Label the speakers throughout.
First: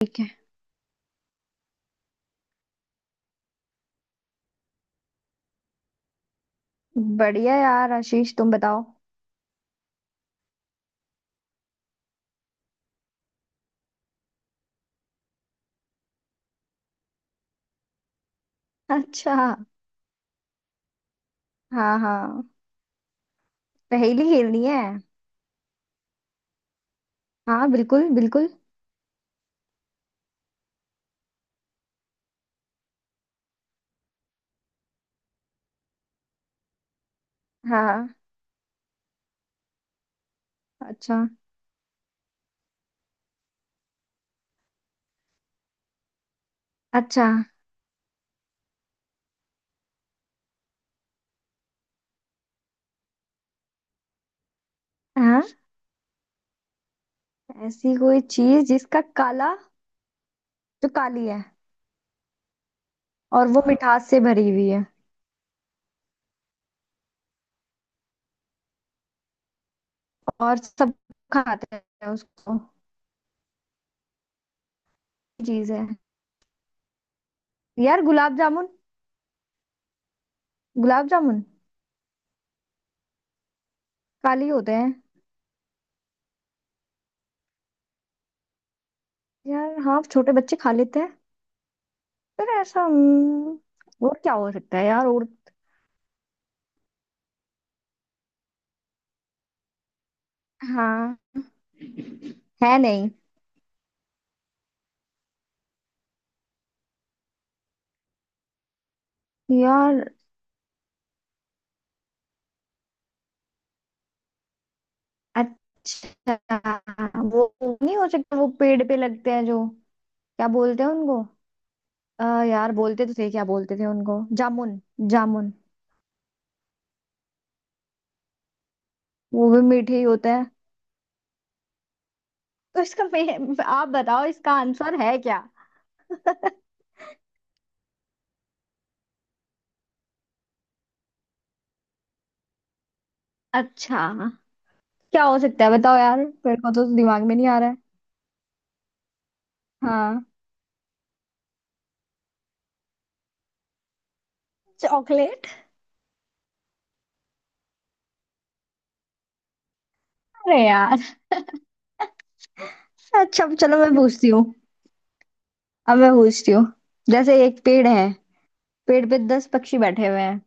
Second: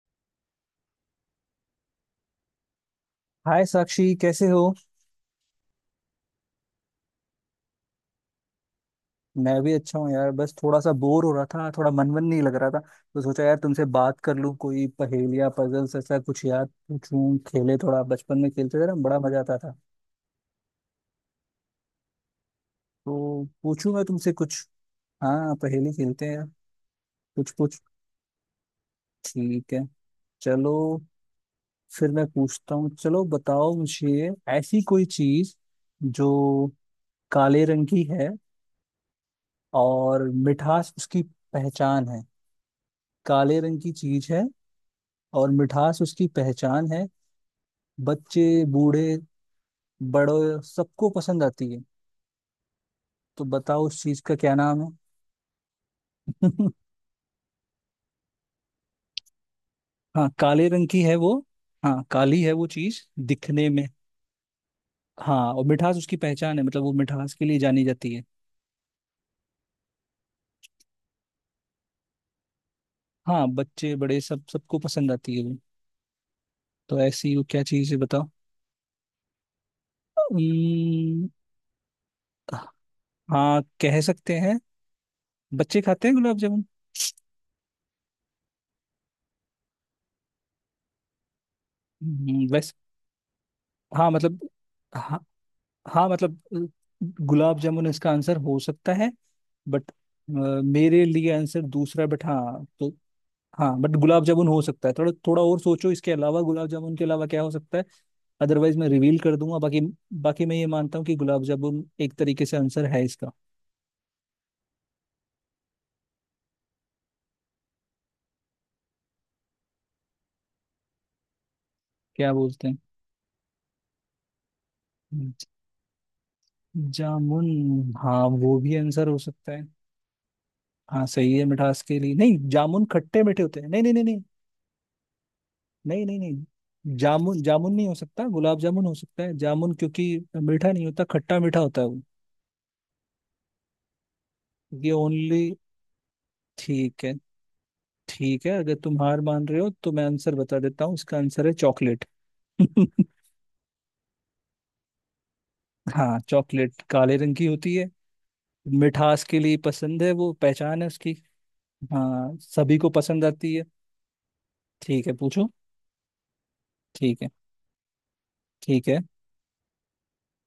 Speaker 1: ठीक है।
Speaker 2: हाय साक्षी, कैसे हो।
Speaker 1: बढ़िया यार आशीष तुम बताओ।
Speaker 2: मैं भी अच्छा हूँ यार, बस थोड़ा सा बोर हो रहा था, थोड़ा मन मन नहीं लग रहा था, तो सोचा यार तुमसे बात कर लूँ, कोई पहेलियाँ, पजल्स, ऐसा कुछ याद पूछूं। खेले थोड़ा बचपन में, खेलते थे ना, बड़ा
Speaker 1: अच्छा।
Speaker 2: मजा आता था।
Speaker 1: हाँ हाँ।
Speaker 2: तो पूछूं मैं
Speaker 1: पहेली
Speaker 2: तुमसे
Speaker 1: खेलनी
Speaker 2: कुछ?
Speaker 1: है?
Speaker 2: हाँ पहेली खेलते हैं यार। कुछ
Speaker 1: हाँ
Speaker 2: कुछ
Speaker 1: बिल्कुल बिल्कुल।
Speaker 2: ठीक है। चलो फिर मैं पूछता हूँ, चलो बताओ मुझे, ऐसी कोई चीज जो काले रंग की
Speaker 1: हाँ।
Speaker 2: है और मिठास उसकी
Speaker 1: अच्छा।
Speaker 2: पहचान है। काले रंग की चीज है और मिठास उसकी पहचान है।
Speaker 1: अच्छा।
Speaker 2: बच्चे, बूढ़े, बड़े, सबको पसंद आती है। तो बताओ उस चीज का क्या नाम है?
Speaker 1: हाँ। ऐसी कोई चीज जिसका काला।
Speaker 2: हाँ, काले रंग
Speaker 1: जो
Speaker 2: की है
Speaker 1: काली
Speaker 2: वो।
Speaker 1: है।
Speaker 2: हाँ, काली है वो चीज
Speaker 1: और वो
Speaker 2: दिखने में।
Speaker 1: मिठास से भरी हुई है।
Speaker 2: हाँ और मिठास उसकी पहचान है, मतलब वो मिठास के लिए जानी जाती है।
Speaker 1: और सब खाते हैं उसको।
Speaker 2: हाँ बच्चे, बड़े, सब सबको पसंद आती है वो।
Speaker 1: चीज है।
Speaker 2: तो ऐसी वो क्या चीज है,
Speaker 1: यार
Speaker 2: बताओ?
Speaker 1: गुलाब जामुन। गुलाब
Speaker 2: उम्म,
Speaker 1: जामुन।
Speaker 2: हाँ कह सकते
Speaker 1: काली
Speaker 2: हैं।
Speaker 1: होते हैं।
Speaker 2: बच्चे खाते हैं गुलाब जामुन।
Speaker 1: यार हाँ छोटे बच्चे खा लेते हैं। पर
Speaker 2: वैसे
Speaker 1: ऐसा।
Speaker 2: हाँ
Speaker 1: और क्या
Speaker 2: मतलब,
Speaker 1: हो सकता है यार?
Speaker 2: हाँ
Speaker 1: और।
Speaker 2: हाँ मतलब गुलाब जामुन इसका आंसर हो सकता है, बट मेरे लिए
Speaker 1: हाँ।
Speaker 2: आंसर दूसरा, बट हाँ
Speaker 1: है
Speaker 2: तो।
Speaker 1: नहीं।
Speaker 2: हाँ बट गुलाब जामुन हो सकता है, थोड़ा थोड़ा और सोचो, इसके अलावा, गुलाब जामुन के अलावा क्या हो सकता है? अदरवाइज मैं रिवील कर दूंगा। बाकी
Speaker 1: यार
Speaker 2: बाकी मैं ये मानता हूँ कि गुलाब जामुन एक तरीके से आंसर है इसका।
Speaker 1: अच्छा वो नहीं हो सकता। वो पेड़ पे लगते हैं जो क्या बोलते हैं उनको?
Speaker 2: क्या
Speaker 1: यार
Speaker 2: बोलते
Speaker 1: बोलते तो थे क्या बोलते थे उनको? जामुन।
Speaker 2: हैं
Speaker 1: जामुन।
Speaker 2: जामुन? हाँ वो भी आंसर हो
Speaker 1: वो
Speaker 2: सकता
Speaker 1: भी
Speaker 2: है।
Speaker 1: मीठे ही होता है।
Speaker 2: हाँ सही है, मिठास के लिए नहीं,
Speaker 1: तो
Speaker 2: जामुन
Speaker 1: इसका
Speaker 2: खट्टे मीठे होते हैं, नहीं
Speaker 1: आप
Speaker 2: नहीं नहीं नहीं,
Speaker 1: बताओ इसका आंसर है क्या?
Speaker 2: नहीं नहीं नहीं, जामुन जामुन नहीं हो सकता, गुलाब जामुन हो सकता है, जामुन क्योंकि मीठा नहीं होता, खट्टा मीठा होता है वो।
Speaker 1: अच्छा।
Speaker 2: ये
Speaker 1: क्या हो
Speaker 2: ओनली
Speaker 1: सकता है बताओ यार। मेरे को तो
Speaker 2: ठीक है।
Speaker 1: दिमाग में नहीं आ रहा है।
Speaker 2: ठीक है, अगर तुम हार मान रहे हो तो मैं
Speaker 1: हाँ।
Speaker 2: आंसर बता देता हूँ, इसका आंसर है चॉकलेट।
Speaker 1: चॉकलेट।
Speaker 2: हाँ चॉकलेट काले रंग की होती है, मिठास के लिए पसंद है, वो
Speaker 1: अरे
Speaker 2: पहचान है
Speaker 1: यार।
Speaker 2: उसकी। हाँ सभी को पसंद
Speaker 1: अच्छा
Speaker 2: आती
Speaker 1: अब
Speaker 2: है।
Speaker 1: चलो मैं पूछती हूँ।
Speaker 2: ठीक है पूछो।
Speaker 1: अब मैं पूछती हूँ।
Speaker 2: ठीक है।
Speaker 1: जैसे एक पेड़ है।
Speaker 2: ठीक है।
Speaker 1: पेड़ पे 10 पक्षी बैठे हुए हैं।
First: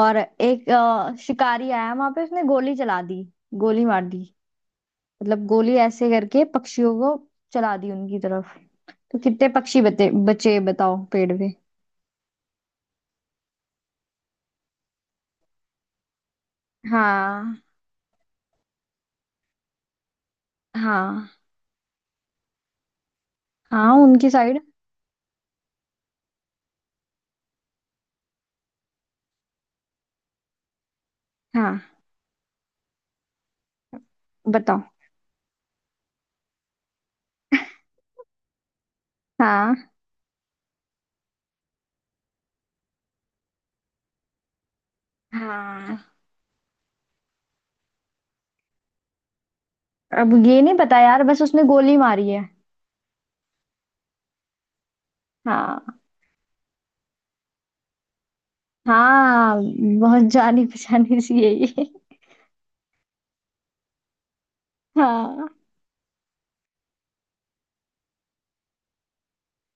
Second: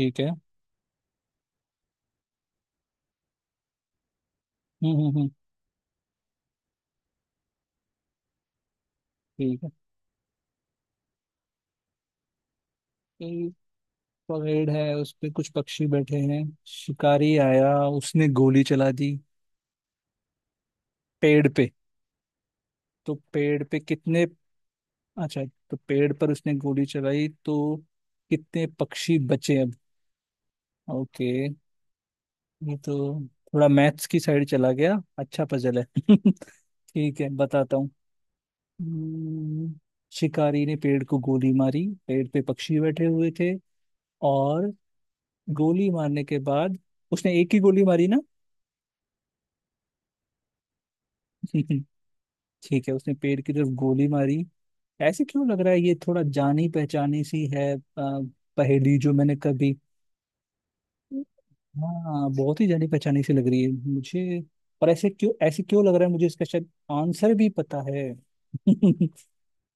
Speaker 1: और
Speaker 2: है।
Speaker 1: एक शिकारी आया वहां पे। उसने गोली चला दी। गोली मार दी।
Speaker 2: हम्म।
Speaker 1: मतलब गोली ऐसे करके पक्षियों को चला दी उनकी तरफ। तो कितने
Speaker 2: ठीक
Speaker 1: पक्षी बचे बचे बताओ पेड़ पे?
Speaker 2: है, परेड है, उस पे कुछ पक्षी बैठे हैं, शिकारी
Speaker 1: हाँ
Speaker 2: आया, उसने गोली चला दी
Speaker 1: हाँ।
Speaker 2: पेड़ पे, तो पेड़ पे
Speaker 1: हाँ
Speaker 2: कितने?
Speaker 1: उनकी साइड।
Speaker 2: अच्छा, तो पेड़ पर उसने गोली चलाई तो कितने पक्षी बचे अब? ओके।
Speaker 1: हाँ।
Speaker 2: ये तो थोड़ा मैथ्स की साइड चला
Speaker 1: बताओ।
Speaker 2: गया, अच्छा पजल है। ठीक है बताता हूँ। हम्म,
Speaker 1: हाँ
Speaker 2: शिकारी ने पेड़ को गोली मारी, पेड़ पे पक्षी बैठे हुए थे और गोली
Speaker 1: हाँ।
Speaker 2: मारने के बाद, उसने एक ही गोली मारी ना?
Speaker 1: अब ये नहीं पता यार बस उसने गोली मारी है।
Speaker 2: ठीक है, उसने पेड़ की तरफ गोली मारी। ऐसे क्यों लग रहा है ये
Speaker 1: हाँ।
Speaker 2: थोड़ा जानी पहचानी सी है, पहेली जो मैंने
Speaker 1: हाँ
Speaker 2: कभी,
Speaker 1: बहुत जानी पहचानी सी है ये।
Speaker 2: हाँ बहुत ही जानी पहचानी सी लग रही है मुझे। और ऐसे क्यों,
Speaker 1: हाँ।
Speaker 2: ऐसे क्यों लग रहा है मुझे इसका शायद आंसर भी पता है।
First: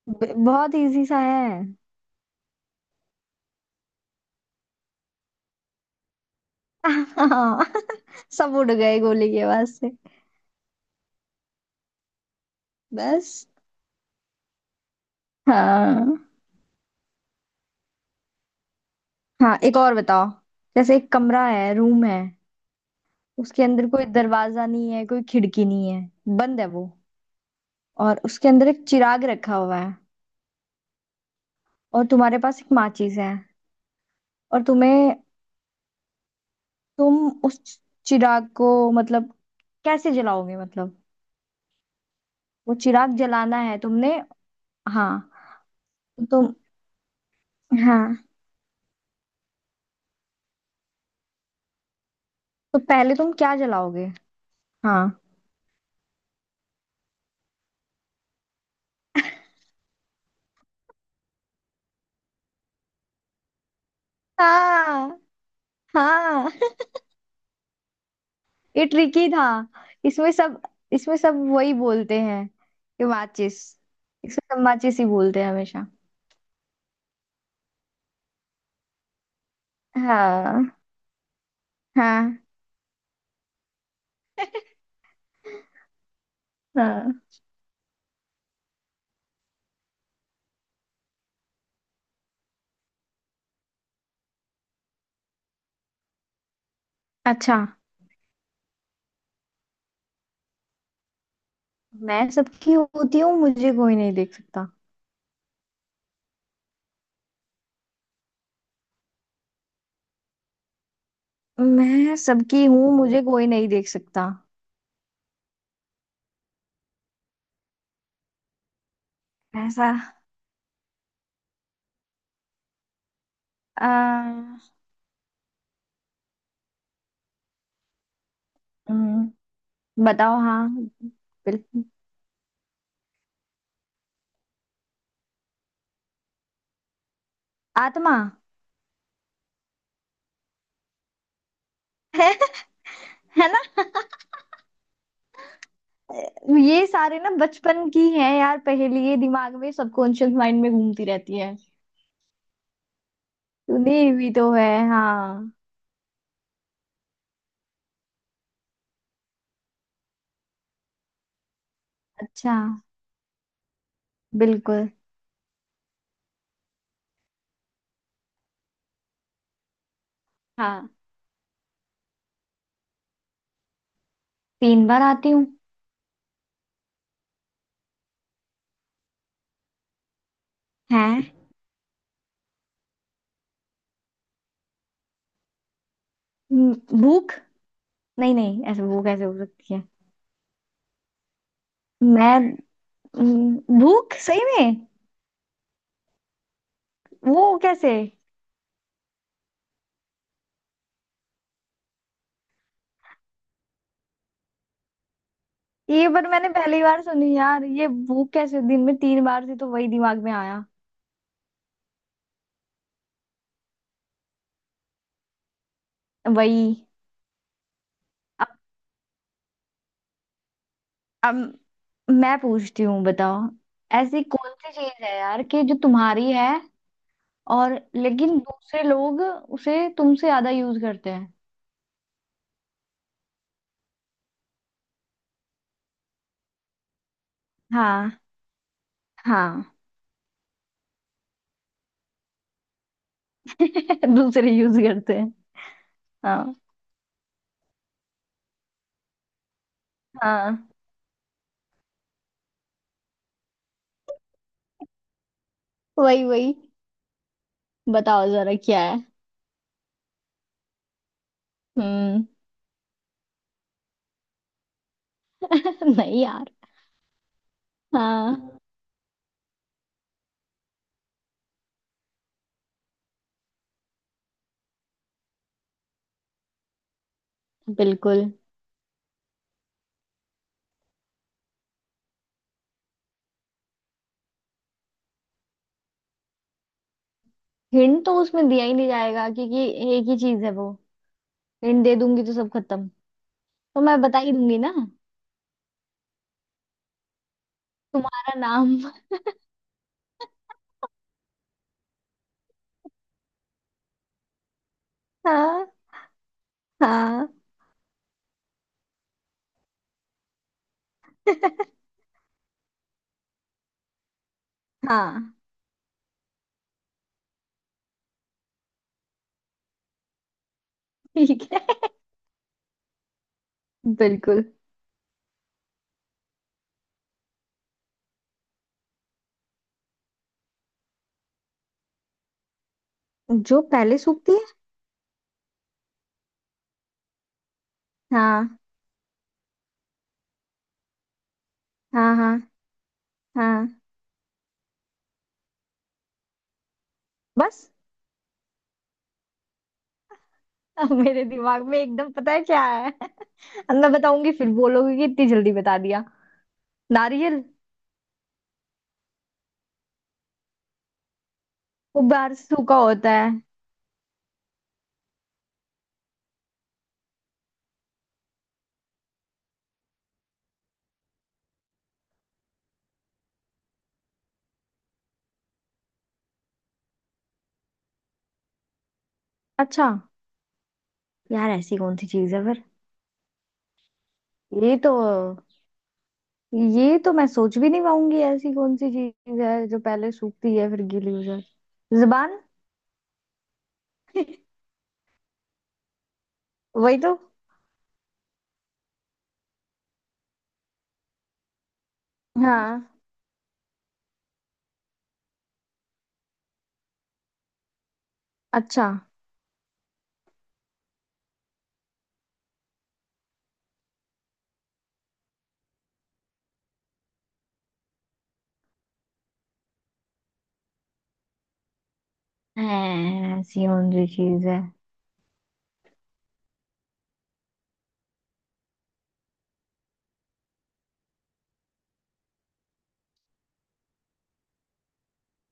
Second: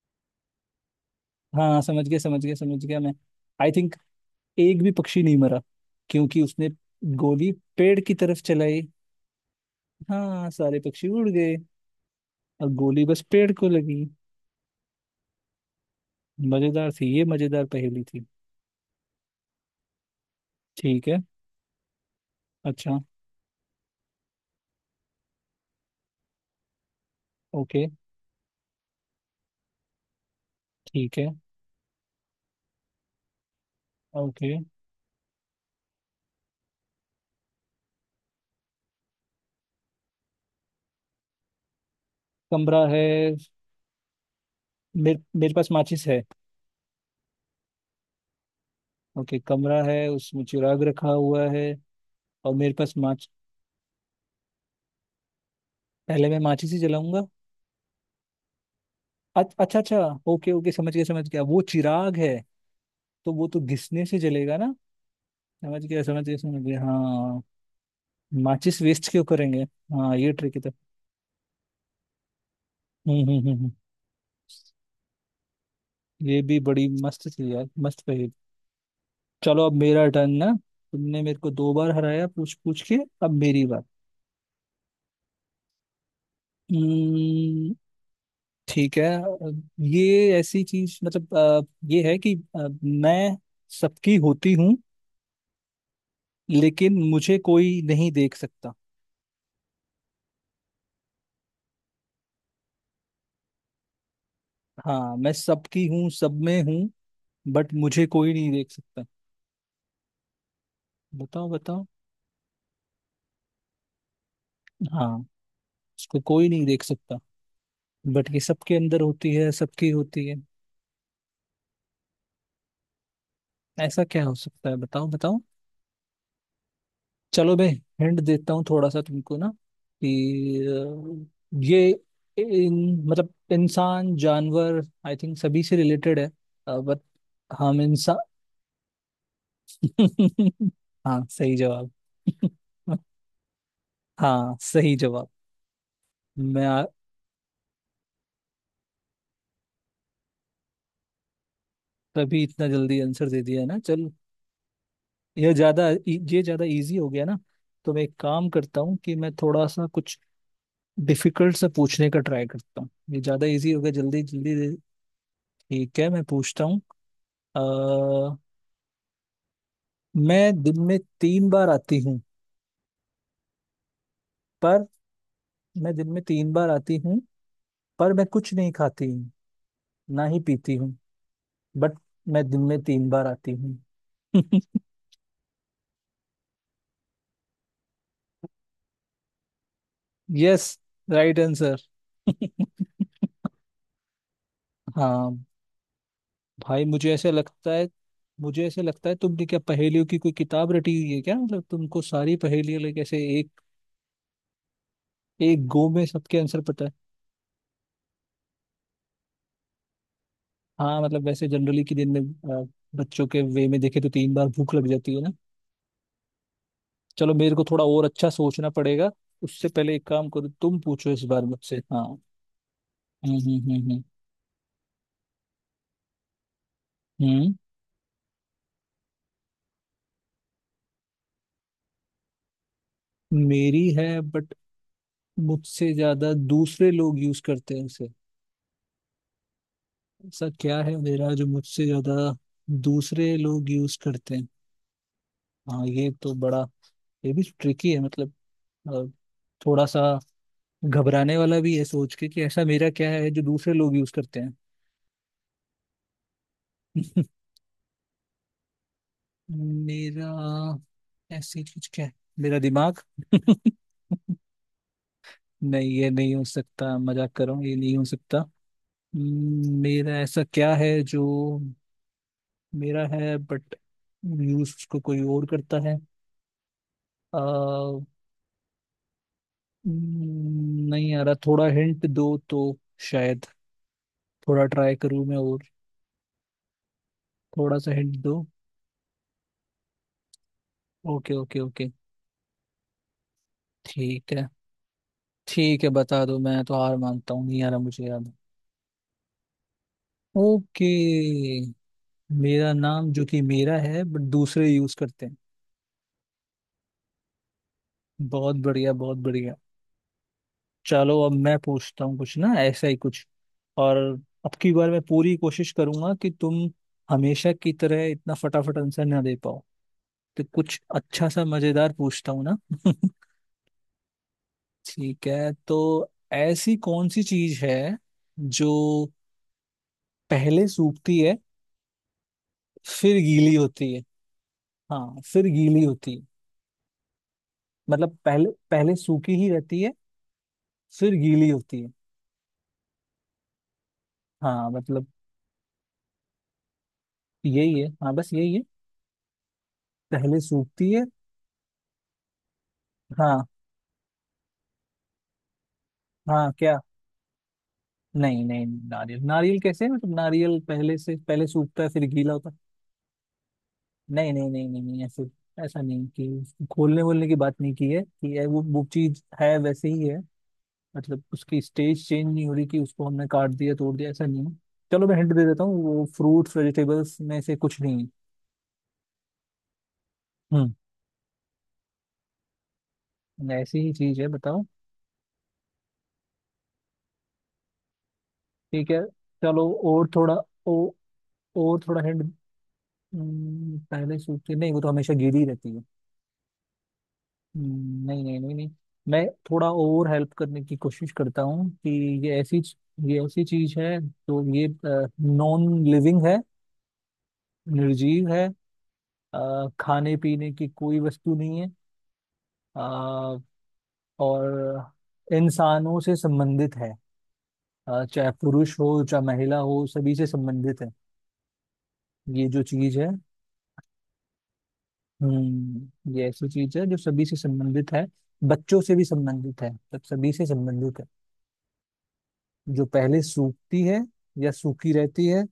Speaker 1: बहुत इजी सा है।
Speaker 2: हाँ समझ गया समझ गया समझ गया मैं, आई थिंक एक भी पक्षी नहीं मरा, क्योंकि उसने गोली
Speaker 1: हाँ।
Speaker 2: पेड़ की तरफ
Speaker 1: सब उड़
Speaker 2: चलाई।
Speaker 1: गए गोली के आवाज से।
Speaker 2: हाँ सारे पक्षी उड़ गए और गोली बस
Speaker 1: बस।
Speaker 2: पेड़ को लगी।
Speaker 1: हाँ।
Speaker 2: मजेदार थी, ये मजेदार पहेली थी।
Speaker 1: हाँ एक और बताओ। जैसे
Speaker 2: ठीक
Speaker 1: एक
Speaker 2: है।
Speaker 1: कमरा है रूम है।
Speaker 2: अच्छा।
Speaker 1: उसके अंदर कोई दरवाजा नहीं है कोई खिड़की नहीं है। बंद है वो।
Speaker 2: ओके।
Speaker 1: और उसके अंदर एक चिराग रखा हुआ है।
Speaker 2: ठीक है।
Speaker 1: और तुम्हारे पास एक माचिस है।
Speaker 2: ओके,
Speaker 1: और तुम उस चिराग को मतलब कैसे जलाओगे मतलब? वो
Speaker 2: कमरा है।
Speaker 1: चिराग जलाना है तुमने। हाँ।
Speaker 2: मेरे मेरे पास माचिस है।
Speaker 1: तो तुम। हाँ।
Speaker 2: ओके, कमरा है, उसमें चिराग रखा हुआ है और मेरे
Speaker 1: तो
Speaker 2: पास
Speaker 1: पहले
Speaker 2: माच।
Speaker 1: तुम क्या जलाओगे? हाँ
Speaker 2: पहले मैं माचिस ही जलाऊंगा। अच- अच्छा अच्छा, ओके ओके, समझ गया समझ गया, वो चिराग है तो वो तो घिसने से जलेगा ना?
Speaker 1: हाँ।
Speaker 2: समझ गया समझ गया
Speaker 1: हाँ।
Speaker 2: समझ गया, हाँ। माचिस
Speaker 1: ये
Speaker 2: वेस्ट क्यों
Speaker 1: ट्रिकी था।
Speaker 2: करेंगे, हाँ ये
Speaker 1: इसमें
Speaker 2: ट्रिक है
Speaker 1: सब।
Speaker 2: तो।
Speaker 1: इसमें सब वही बोलते हैं कि
Speaker 2: हम्म हम्म हम्म
Speaker 1: माचिस।
Speaker 2: हम्म।
Speaker 1: इसमें सब माचिस ही बोलते हैं हमेशा।
Speaker 2: ये भी बड़ी मस्त थी यार, मस्त पहेली। चलो अब मेरा टर्न ना,
Speaker 1: हाँ
Speaker 2: तुमने मेरे को 2 बार हराया,
Speaker 1: हाँ।
Speaker 2: पूछ पूछ के। अब मेरी
Speaker 1: हाँ।
Speaker 2: बात। ठीक है ये ऐसी चीज, मतलब ये है कि मैं सबकी होती हूँ लेकिन मुझे
Speaker 1: अच्छा।
Speaker 2: कोई नहीं देख सकता।
Speaker 1: मैं सबकी होती हूँ मुझे कोई नहीं देख सकता।
Speaker 2: हाँ मैं सबकी हूँ, सब में हूँ, बट मुझे कोई नहीं देख सकता। बताओ बताओ।
Speaker 1: मैं सबकी हूँ मुझे कोई नहीं देख सकता।
Speaker 2: हाँ इसको कोई नहीं देख सकता, बट ये सबके अंदर होती है, सबकी
Speaker 1: ऐसा
Speaker 2: होती है। ऐसा क्या हो
Speaker 1: आ,
Speaker 2: सकता है, बताओ बताओ? चलो मैं हिंट देता हूँ, थोड़ा सा
Speaker 1: हम्म,
Speaker 2: तुमको ना, कि
Speaker 1: बताओ हाँ बिल्कुल।
Speaker 2: ये इन, मतलब इंसान जानवर, आई थिंक सभी से रिलेटेड है, बट हम
Speaker 1: आत्मा
Speaker 2: इंसान। हाँ सही जवाब।
Speaker 1: है। है ना?
Speaker 2: हाँ सही जवाब। मैं आ-
Speaker 1: ये सारे ना बचपन की हैं यार पहेली। ये दिमाग में सबकॉन्शियस माइंड में घूमती रहती है।
Speaker 2: तभी इतना जल्दी आंसर दे दिया है ना,
Speaker 1: तूने
Speaker 2: चल।
Speaker 1: भी तो है हाँ।
Speaker 2: यह ज्यादा ये ज्यादा इजी हो गया ना, तो मैं एक काम करता हूँ, कि मैं थोड़ा सा कुछ डिफिकल्ट सा पूछने का ट्राई
Speaker 1: अच्छा
Speaker 2: करता हूँ, ये ज्यादा इजी हो गया जल्दी जल्दी।
Speaker 1: बिल्कुल।
Speaker 2: ठीक है, मैं पूछता हूँ। अ, मैं दिन
Speaker 1: हाँ
Speaker 2: में 3 बार आती हूँ, पर
Speaker 1: तीन बार आती हूँ।
Speaker 2: मैं दिन में 3 बार आती हूँ, पर मैं कुछ नहीं खाती हूँ ना ही पीती हूँ,
Speaker 1: हैं?
Speaker 2: बट मैं दिन में 3 बार आती हूँ।
Speaker 1: भूख? नहीं नहीं ऐसे भूख ऐसे हो सकती है।
Speaker 2: Yes, right answer.
Speaker 1: मैं। भूख सही में?
Speaker 2: हाँ भाई, मुझे ऐसे
Speaker 1: वो
Speaker 2: लगता है,
Speaker 1: कैसे?
Speaker 2: मुझे ऐसे लगता है, तुमने क्या पहेलियों की कोई किताब रटी हुई है क्या, मतलब तुमको सारी पहेलियां लाइक ऐसे एक एक गो में
Speaker 1: ये पर
Speaker 2: सबके
Speaker 1: मैंने
Speaker 2: आंसर
Speaker 1: पहली
Speaker 2: पता है।
Speaker 1: बार सुनी यार। ये भूख कैसे दिन में 3 बार थी तो वही दिमाग में आया।
Speaker 2: हाँ मतलब वैसे जनरली कि दिन में, अ, बच्चों के वे में देखे तो 3 बार भूख लग जाती है ना।
Speaker 1: वही।
Speaker 2: चलो मेरे को थोड़ा और अच्छा
Speaker 1: अब।
Speaker 2: सोचना पड़ेगा, उससे पहले एक काम करो, तुम पूछो इस
Speaker 1: अब
Speaker 2: बार मुझसे, हाँ।
Speaker 1: मैं पूछती हूँ बताओ।
Speaker 2: हम्म।
Speaker 1: ऐसी कौन सी चीज है यार कि जो तुम्हारी है।
Speaker 2: हम्म,
Speaker 1: और लेकिन दूसरे लोग उसे तुमसे ज्यादा यूज करते हैं।
Speaker 2: मेरी है बट मुझसे ज्यादा दूसरे लोग यूज करते हैं उसे।
Speaker 1: हाँ हाँ।
Speaker 2: ऐसा क्या है मेरा जो मुझसे ज्यादा दूसरे लोग यूज करते हैं?
Speaker 1: दूसरे यूज करते।
Speaker 2: हाँ ये तो बड़ा,
Speaker 1: हाँ
Speaker 2: ये भी ट्रिकी है, मतलब अ, थोड़ा सा
Speaker 1: हाँ।
Speaker 2: घबराने वाला भी है सोच के, कि ऐसा मेरा क्या है जो दूसरे लोग यूज करते हैं।
Speaker 1: वही वही। बताओ जरा क्या है।
Speaker 2: मेरा ऐसे कुछ क्या है,
Speaker 1: हम्म।
Speaker 2: मेरा दिमाग। नहीं ये
Speaker 1: नहीं
Speaker 2: नहीं हो
Speaker 1: यार।
Speaker 2: सकता, मजाक कर रहा हूँ, ये नहीं हो सकता।
Speaker 1: हाँ
Speaker 2: मेरा ऐसा क्या है जो मेरा है बट यूज उसको कोई और करता है? आ, हम्म,
Speaker 1: बिल्कुल।
Speaker 2: नहीं आ रहा, थोड़ा हिंट दो तो शायद थोड़ा ट्राई करूँ मैं और, थोड़ा सा
Speaker 1: हिंट तो
Speaker 2: हिंट दो।
Speaker 1: उसमें दिया ही नहीं जाएगा क्योंकि एक ही चीज है वो।
Speaker 2: Okay okay
Speaker 1: hint
Speaker 2: okay.
Speaker 1: दे दूंगी तो सब खत्म। तो मैं बता ही
Speaker 2: ठीक है,
Speaker 1: दूंगी ना।
Speaker 2: ठीक है, बता दो मैं तो हार मानता हूँ, नहीं आ रहा मुझे याद।
Speaker 1: तुम्हारा नाम।
Speaker 2: ओके, मेरा नाम जो कि मेरा है बट दूसरे यूज करते हैं।
Speaker 1: हाँ हाँ।
Speaker 2: बहुत बढ़िया बहुत बढ़िया। चलो अब मैं पूछता हूँ कुछ ना, ऐसा ही कुछ और। अब की बार मैं
Speaker 1: हाँ।
Speaker 2: पूरी कोशिश करूंगा कि तुम हमेशा की तरह इतना फटाफट आंसर ना दे पाओ, तो कुछ अच्छा सा
Speaker 1: ठीक है
Speaker 2: मजेदार पूछता हूँ ना।
Speaker 1: बिल्कुल।
Speaker 2: ठीक है तो, ऐसी कौन सी चीज है जो पहले सूखती है, फिर गीली
Speaker 1: जो
Speaker 2: होती
Speaker 1: पहले
Speaker 2: है?
Speaker 1: सूखती है।
Speaker 2: हाँ फिर गीली होती है, मतलब पहले,
Speaker 1: हाँ
Speaker 2: पहले सूखी ही रहती है, फिर गीली होती है।
Speaker 1: हाँ हाँ हाँ।
Speaker 2: हाँ मतलब
Speaker 1: बस।
Speaker 2: यही है, हाँ बस यही है, पहले सूखती
Speaker 1: अब
Speaker 2: है।
Speaker 1: मेरे दिमाग में एकदम पता है क्या है।
Speaker 2: हाँ
Speaker 1: अब मैं बताऊंगी फिर बोलोगे कि इतनी जल्दी बता दिया।
Speaker 2: हाँ क्या?
Speaker 1: नारियल।
Speaker 2: नहीं नहीं, नारियल नारियल कैसे, मतलब नारियल पहले से, पहले सूखता है
Speaker 1: वो
Speaker 2: फिर गीला होता है?
Speaker 1: बारसू का होता है।
Speaker 2: नहीं नहीं नहीं नहीं नहीं, ऐसे, ऐसा नहीं, कि खोलने वोलने की बात नहीं की है, कि ये वो चीज है, वैसे ही है, मतलब उसकी स्टेज चेंज नहीं हो रही, कि उसको हमने काट दिया, तोड़ दिया, ऐसा नहीं है। चलो मैं हिंट दे देता हूँ, वो फ्रूट्स वेजिटेबल्स में से कुछ नहीं है।
Speaker 1: अच्छा।
Speaker 2: हम्म।
Speaker 1: यार ऐसी कौन सी चीज है फिर?
Speaker 2: ऐसी ही चीज है बताओ।
Speaker 1: ये तो। ये तो मैं सोच भी नहीं पाऊंगी। ऐसी कौन सी
Speaker 2: ठीक है,
Speaker 1: चीज है
Speaker 2: चलो
Speaker 1: जो
Speaker 2: और
Speaker 1: पहले
Speaker 2: थोड़ा,
Speaker 1: सूखती है फिर
Speaker 2: ओ,
Speaker 1: गीली हो
Speaker 2: और
Speaker 1: जाती?
Speaker 2: थोड़ा हिंट।
Speaker 1: जुबान।
Speaker 2: पहले सूखती नहीं, वो तो हमेशा गीली रहती है।
Speaker 1: वही तो।
Speaker 2: नहीं नहीं नहीं नहीं। मैं थोड़ा और हेल्प करने की कोशिश करता हूँ, कि ये ऐसी,
Speaker 1: हाँ।
Speaker 2: ये ऐसी चीज है, तो ये नॉन लिविंग है, निर्जीव है,
Speaker 1: अच्छा।
Speaker 2: खाने पीने की कोई वस्तु नहीं है, अ, और इंसानों से संबंधित है, चाहे पुरुष हो चाहे महिला हो सभी से संबंधित है, ये जो चीज है।
Speaker 1: हैं, ऐसी कौन सी चीज है?
Speaker 2: ये ऐसी चीज है जो सभी से संबंधित है, बच्चों से भी संबंधित है, सब सभी से संबंधित है, जो पहले सूखती है या सूखी रहती है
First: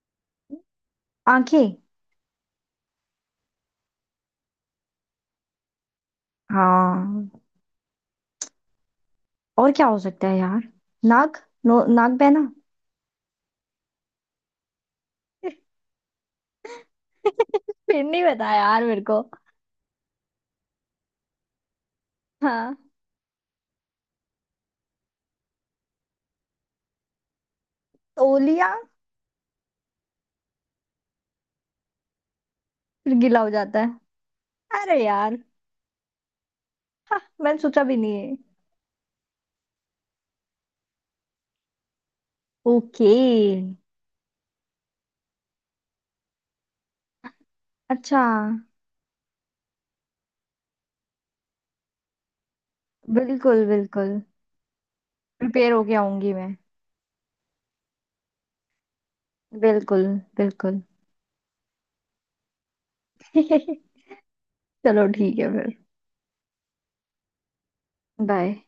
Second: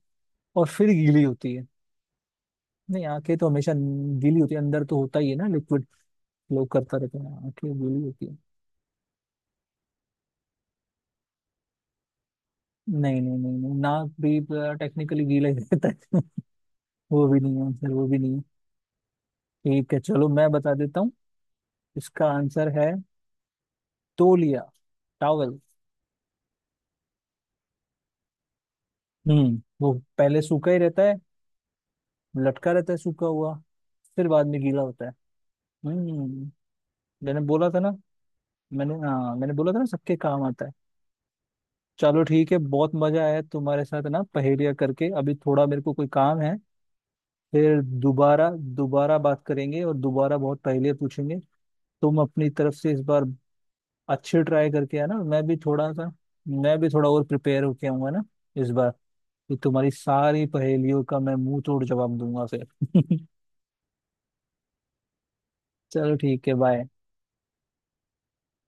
Speaker 2: और फिर गीली होती है।
Speaker 1: आंखें।
Speaker 2: नहीं आंखें तो हमेशा गीली होती है, अंदर तो होता ही है ना लिक्विड, फ्लो करता रहता
Speaker 1: हाँ
Speaker 2: है, आंखें गीली होती है।
Speaker 1: और क्या हो सकता है यार? नाक। नो नाक बहना।
Speaker 2: नहीं नहीं नहीं नहीं, नाक भी टेक्निकली गीला ही रहता है। वो भी नहीं है आंसर,
Speaker 1: फिर
Speaker 2: वो भी
Speaker 1: नहीं
Speaker 2: नहीं है।
Speaker 1: पता यार मेरे को।
Speaker 2: ठीक है चलो मैं बता देता हूँ, इसका आंसर
Speaker 1: हाँ।
Speaker 2: है तौलिया, टॉवल।
Speaker 1: तौलिया।
Speaker 2: वो पहले सूखा ही रहता है, लटका रहता है
Speaker 1: फिर
Speaker 2: सूखा
Speaker 1: गीला हो
Speaker 2: हुआ,
Speaker 1: जाता है।
Speaker 2: फिर बाद में गीला
Speaker 1: अरे
Speaker 2: होता है।
Speaker 1: यार।
Speaker 2: हम्म
Speaker 1: हाँ,
Speaker 2: मैंने
Speaker 1: मैंने
Speaker 2: बोला था
Speaker 1: सोचा
Speaker 2: ना,
Speaker 1: भी नहीं है।
Speaker 2: मैंने हाँ मैंने बोला था ना, सबके काम आता है। चलो ठीक है, बहुत
Speaker 1: ओके।
Speaker 2: मजा आया तुम्हारे साथ ना पहेलियाँ करके, अभी थोड़ा मेरे को कोई काम है, फिर
Speaker 1: अच्छा
Speaker 2: दोबारा दोबारा बात करेंगे और दोबारा बहुत पहेलियाँ पूछेंगे। तुम अपनी तरफ से इस बार
Speaker 1: बिल्कुल बिल्कुल।
Speaker 2: अच्छे ट्राई करके आना, मैं भी
Speaker 1: प्रिपेयर
Speaker 2: थोड़ा
Speaker 1: होके
Speaker 2: सा,
Speaker 1: आऊंगी मैं।
Speaker 2: मैं भी थोड़ा और प्रिपेयर होके आऊंगा ना इस बार, कि तुम्हारी
Speaker 1: बिल्कुल
Speaker 2: सारी
Speaker 1: बिल्कुल।
Speaker 2: पहेलियों का मैं मुंह तोड़ जवाब दूंगा फिर।
Speaker 1: चलो ठीक है फिर।
Speaker 2: चलो ठीक है बाय।
Speaker 1: बाय।